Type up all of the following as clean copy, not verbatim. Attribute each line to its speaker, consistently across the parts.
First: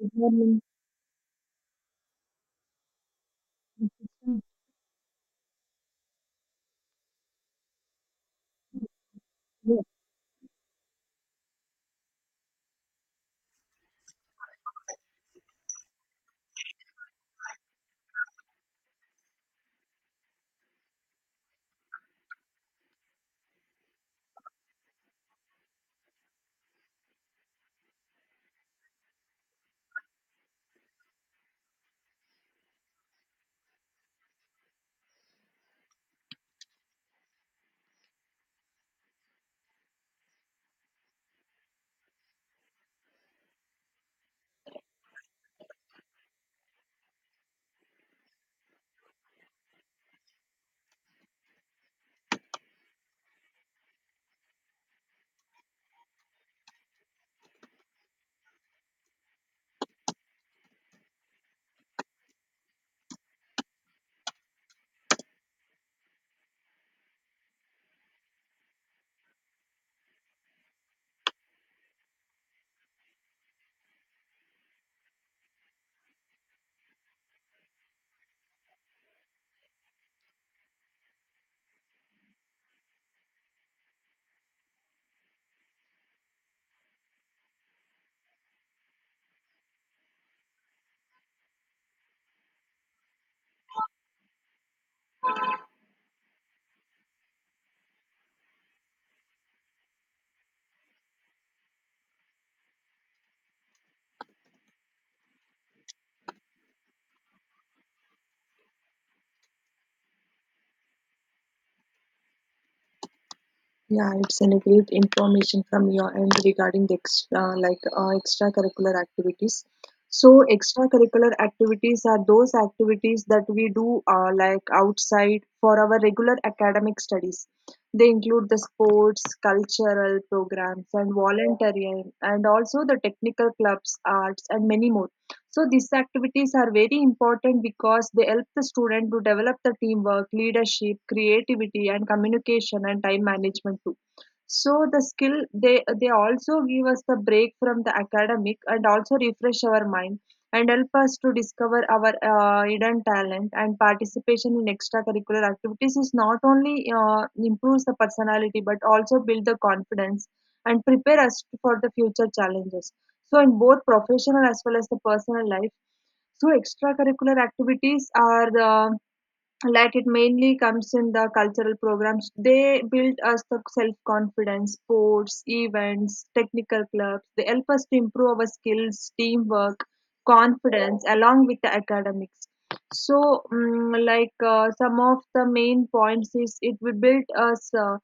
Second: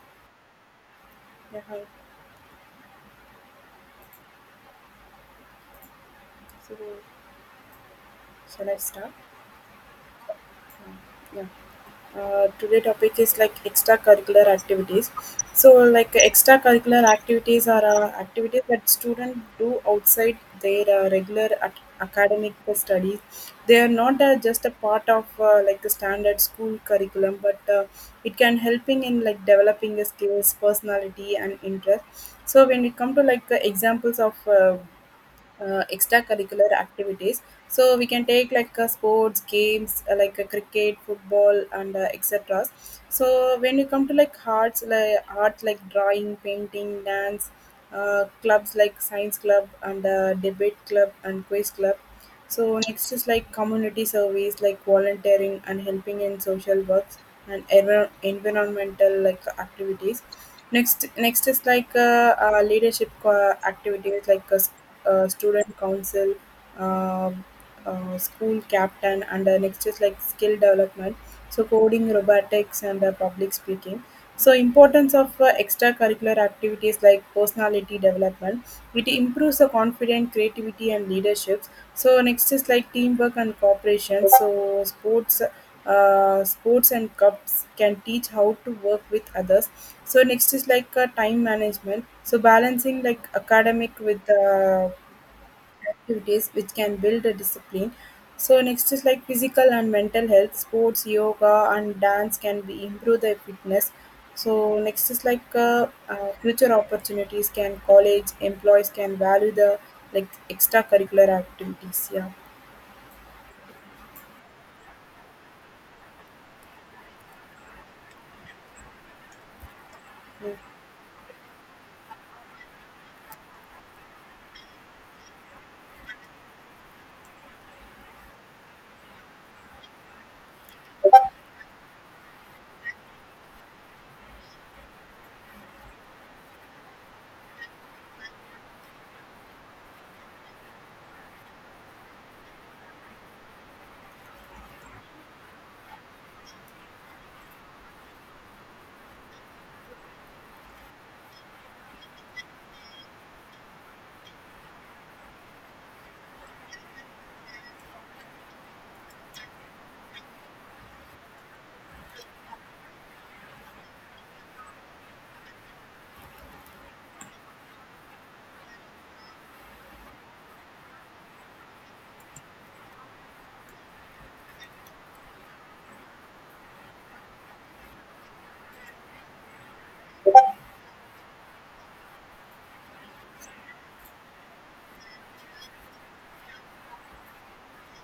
Speaker 1: Mhm.
Speaker 2: Yeah, hi. So, shall I start? Yeah. Today topic is like extracurricular activities. So, like extracurricular activities are activities that students do outside their regular academic studies. They are not just a part of like the standard school curriculum, but it can helping in like developing the skills, personality, and interest. So, when we come to like the examples of extracurricular activities, so we can take like sports games, cricket, football, and etc. So when you come to like arts, like art, like drawing, painting, dance, clubs like science club and debate club and quiz club. So next is like community service, like volunteering and helping in social works and environmental like activities. Next is like leadership activities, like a student council, uh, school captain, and next is like skill development. So coding, robotics, and public speaking. So importance of extracurricular activities, like personality development. It improves the confidence, creativity, and leadership. So next is like teamwork and cooperation. So sports and cups can teach how to work with others. So next is like time management, so balancing like academic with activities, which can build a discipline. So next is like physical and mental health. Sports, yoga, and dance can be improve the fitness. So next is like future opportunities. Can college employees can value the like extracurricular activities. Yeah.
Speaker 1: Yeah, it's any great information from your end regarding the extra, extracurricular activities. So,
Speaker 2: Hmm.
Speaker 1: extracurricular activities are those activities that we do like outside for our regular academic studies. They include the sports, cultural programs, and volunteering, and also the technical clubs, arts, and many more. So these activities are very important because they help the student to develop the teamwork, leadership, creativity, and communication and time management too. So the skill they also give us the break from the academic and also refresh our mind and help us to discover our hidden talent, and participation in extracurricular activities is not only improves the personality but also build the confidence and prepare us for the future challenges so in both professional as well as the personal life. So extracurricular activities are the, like it mainly comes in the cultural programs, they build us the self confidence, sports events, technical clubs they help us to improve our skills, teamwork, confidence along with the academics. So some of the main points is it will build us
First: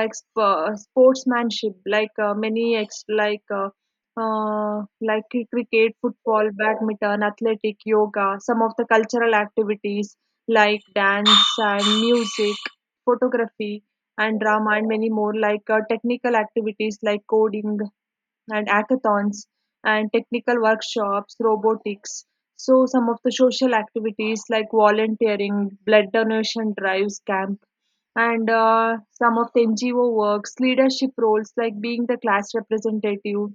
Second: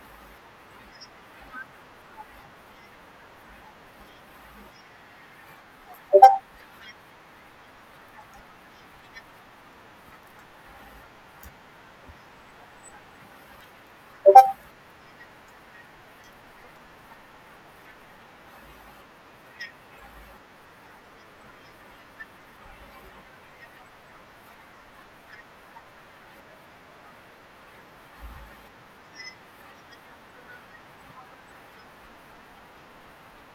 Speaker 1: sportsmanship, like many ex- uh, like cricket, football, badminton, athletic, yoga, some of the cultural activities like dance and music, photography and drama, and many more, technical activities like coding and hackathons and technical workshops, robotics. So, some of the social activities like volunteering, blood donation drives, camp, and some of the NGO works, leadership roles like being the class representative,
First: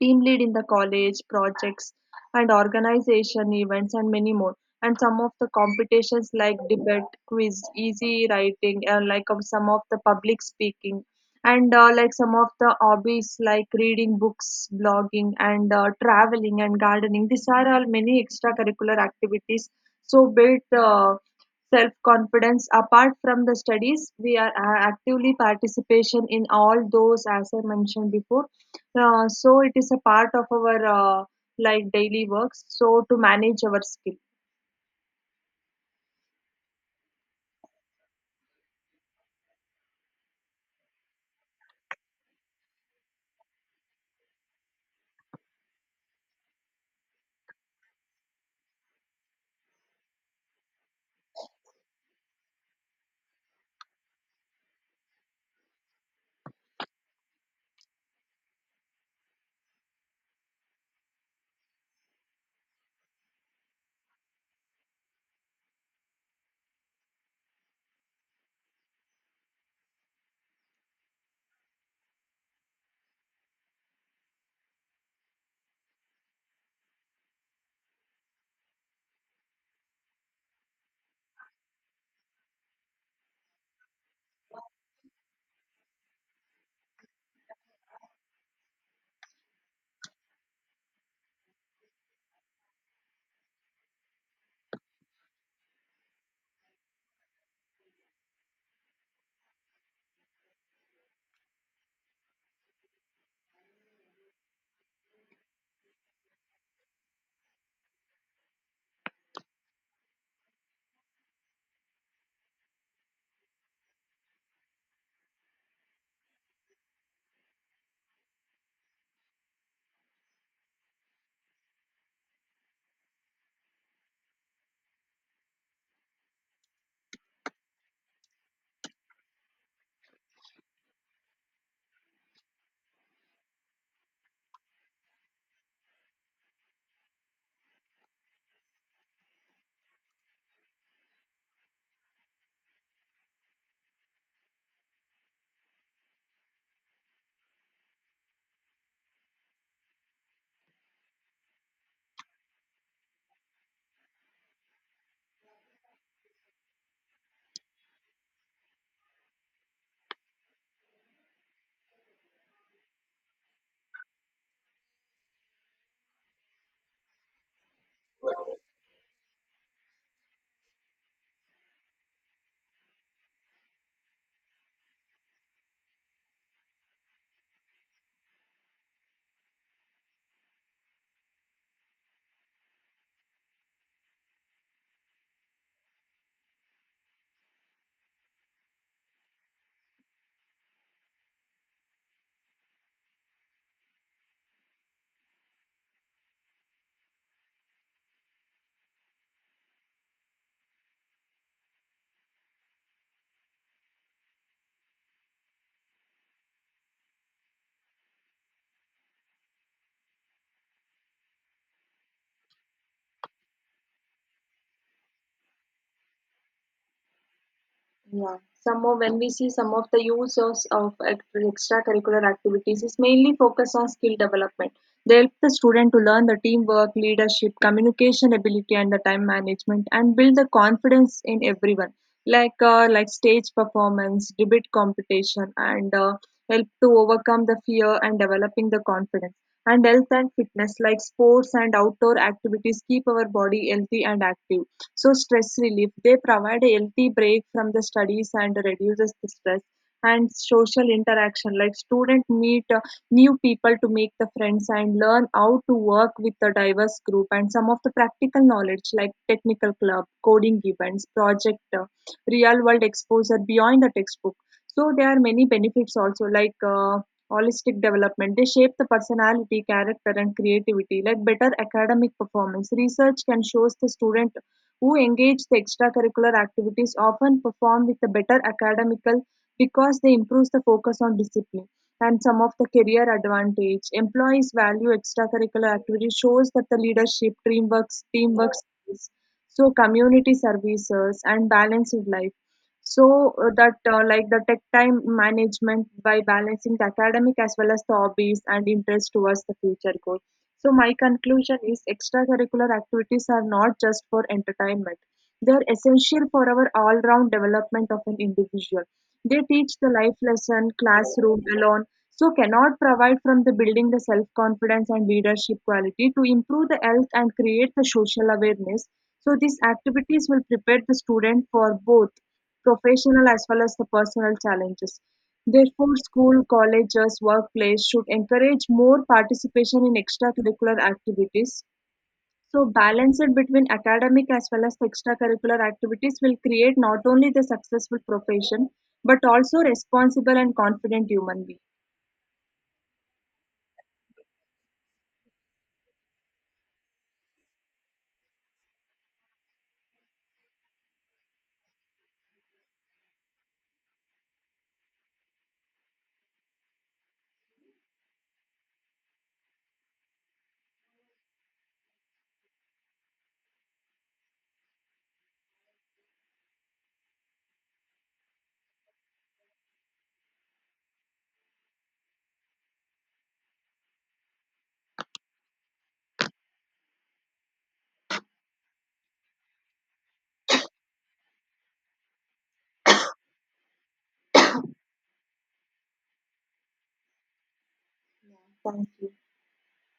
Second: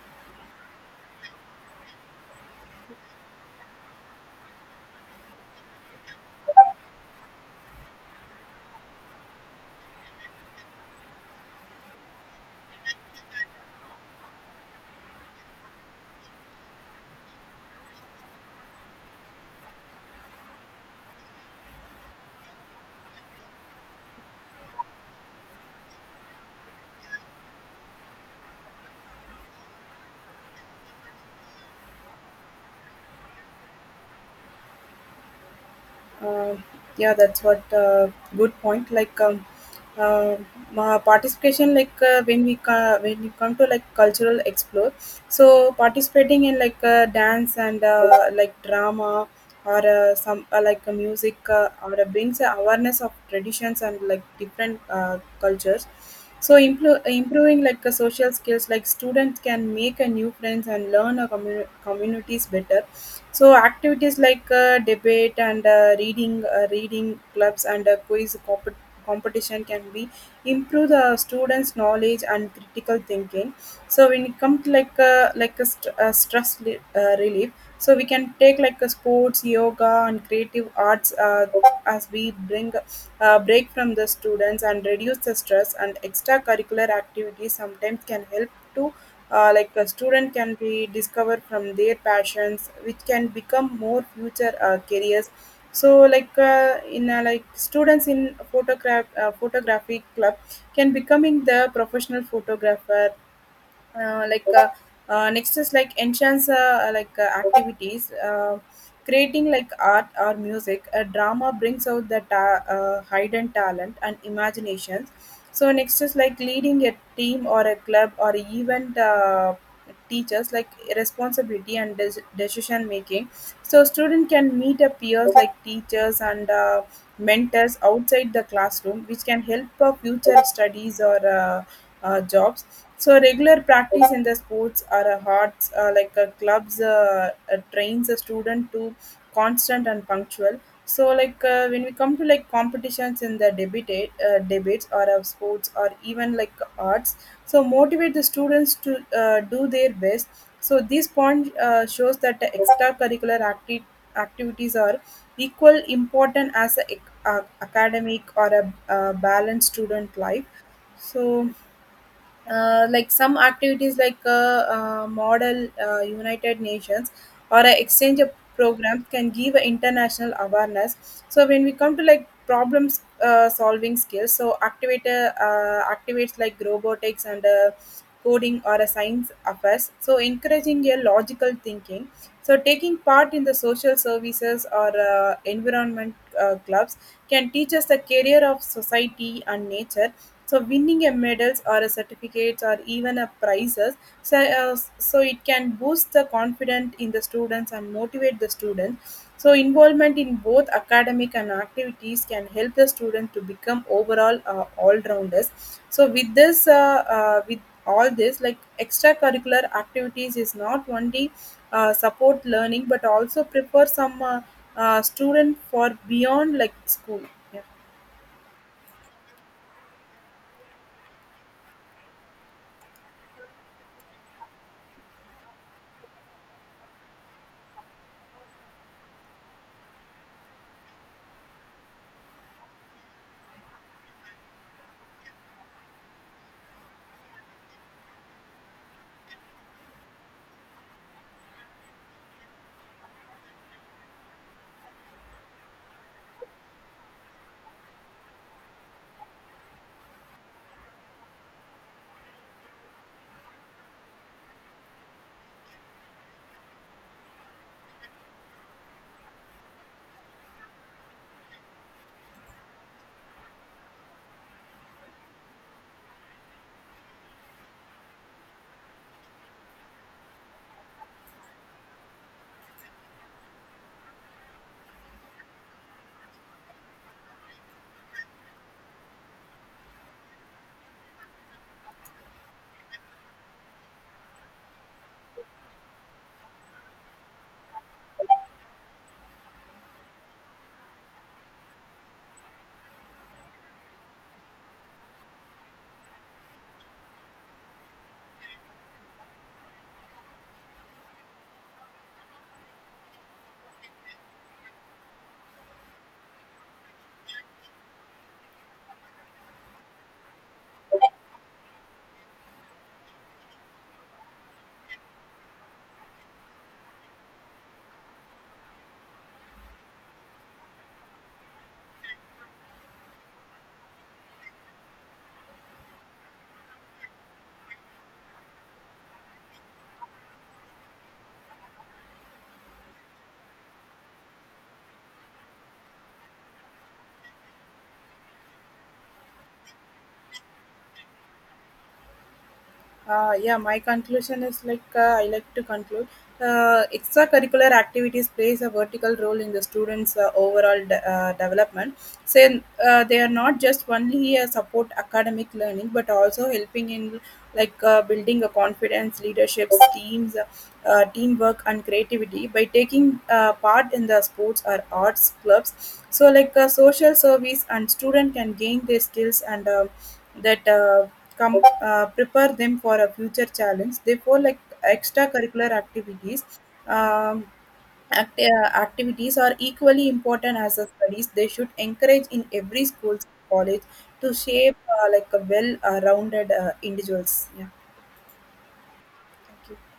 Speaker 1: team lead in the college projects and organization events and many more, and some of the competitions like debate, quiz, easy writing, and like of some of the public speaking, and like some of the hobbies like reading books, blogging, and traveling and gardening. These are all many extracurricular activities, so build the self confidence. Apart from the studies we are actively participation in all those as I mentioned before. So it is a part of our uh, like daily works, so to manage our skill.
Speaker 2: Uh, yeah, that's what good point. Like uh, participation, like when we when you come to like cultural explore, so participating in like dance and like drama or some music or brings a awareness of traditions and like different cultures. So improving like social skills, like students can make a new friends and learn a communities better. So activities like debate and reading clubs and quiz compet competition can be improve the students knowledge and critical thinking. So when it comes to like stress relief, so we can take like a sports, yoga, and creative arts, as we bring break from the students and reduce the stress. And extracurricular activities sometimes can help to like a student can be discovered from their passions, which can become more future careers. So like in like students in photography club can becoming the professional photographer. uh, like uh, Next is like enhance activities, creating like art or music a drama, brings out the hidden talent and imaginations. So next is like leading a team or a club or event, teachers like responsibility and decision making. So student can meet a peers like teachers and mentors outside the classroom, which can help for future studies or jobs. So regular practice in the sports or a hearts like a clubs trains a student to constant and punctual. So like when we come to like competitions in the debates or of sports or even like arts, so motivate the students to do their best. So this point shows that the activities are equal important as a academic or a balanced student life. So like some activities like model United Nations or a exchange of programs can give a international awareness. So when we come to like problems solving skills, so activator activates like robotics and coding or a science affairs, so encouraging a logical thinking. So taking part in the social services or environment clubs can teach us the career of society and nature. So winning a medals or a certificates or even a prizes. So, so it can boost the confidence in the students and motivate the students. So involvement in both academic and activities can help the student to become overall all-rounders. So with this with all this, like extracurricular activities is not only support learning, but also prepare some student for beyond like school. Yeah.
Speaker 1: Yeah. Some of when we see some of the use of extracurricular activities is mainly focused on skill development. They help the student to learn the teamwork, leadership, communication ability, and the time management, and build the confidence in everyone. Like stage performance, debate competition, and help to overcome the fear and developing the confidence. And health and fitness, like sports and outdoor activities, keep our body healthy and active. So stress relief, they provide a healthy break from the studies and reduces the stress, and social interaction, like student meet new people to make the friends and learn how to work with a diverse group, and some of the practical knowledge like technical club, coding events, project real world exposure beyond the textbook. So there are many benefits also, holistic development, they shape the personality, character, and creativity. Like better academic performance, research can shows the student who engage the extracurricular activities often perform with a better academical because they improve the focus on discipline. And some of the career advantage, employees value extracurricular activities, shows that the leadership, teamwork skills, so community services and balanced life. So that like the tech time management by balancing the academic as well as the hobbies and interest towards the future goal. So, my conclusion is extracurricular activities are not just for entertainment. They are essential for our all round development of an individual. They teach the life lesson, classroom alone, so cannot provide from the building the self confidence and leadership quality to improve the health and create the social awareness. So, these activities will prepare the student for both professional as well as the personal challenges. Therefore, school, colleges, workplace should encourage more participation in extracurricular activities. So, balance it between academic as well as the extracurricular activities will create not only the successful profession but also responsible and confident human being.
Speaker 2: Yeah, my conclusion is like I like to conclude. Extracurricular activities plays a vertical role in the students' development. So they are not just only support academic learning, but also helping in like building a confidence, leadership, teams, teamwork, and creativity by taking part in the sports or arts clubs. So like social service and student can gain their skills and that. Com- Prepare them for a future challenge. Therefore, like extracurricular activities, um, activities are equally important as the studies. They should encourage in every school, college to shape like a well-rounded individuals. Yeah, thank you.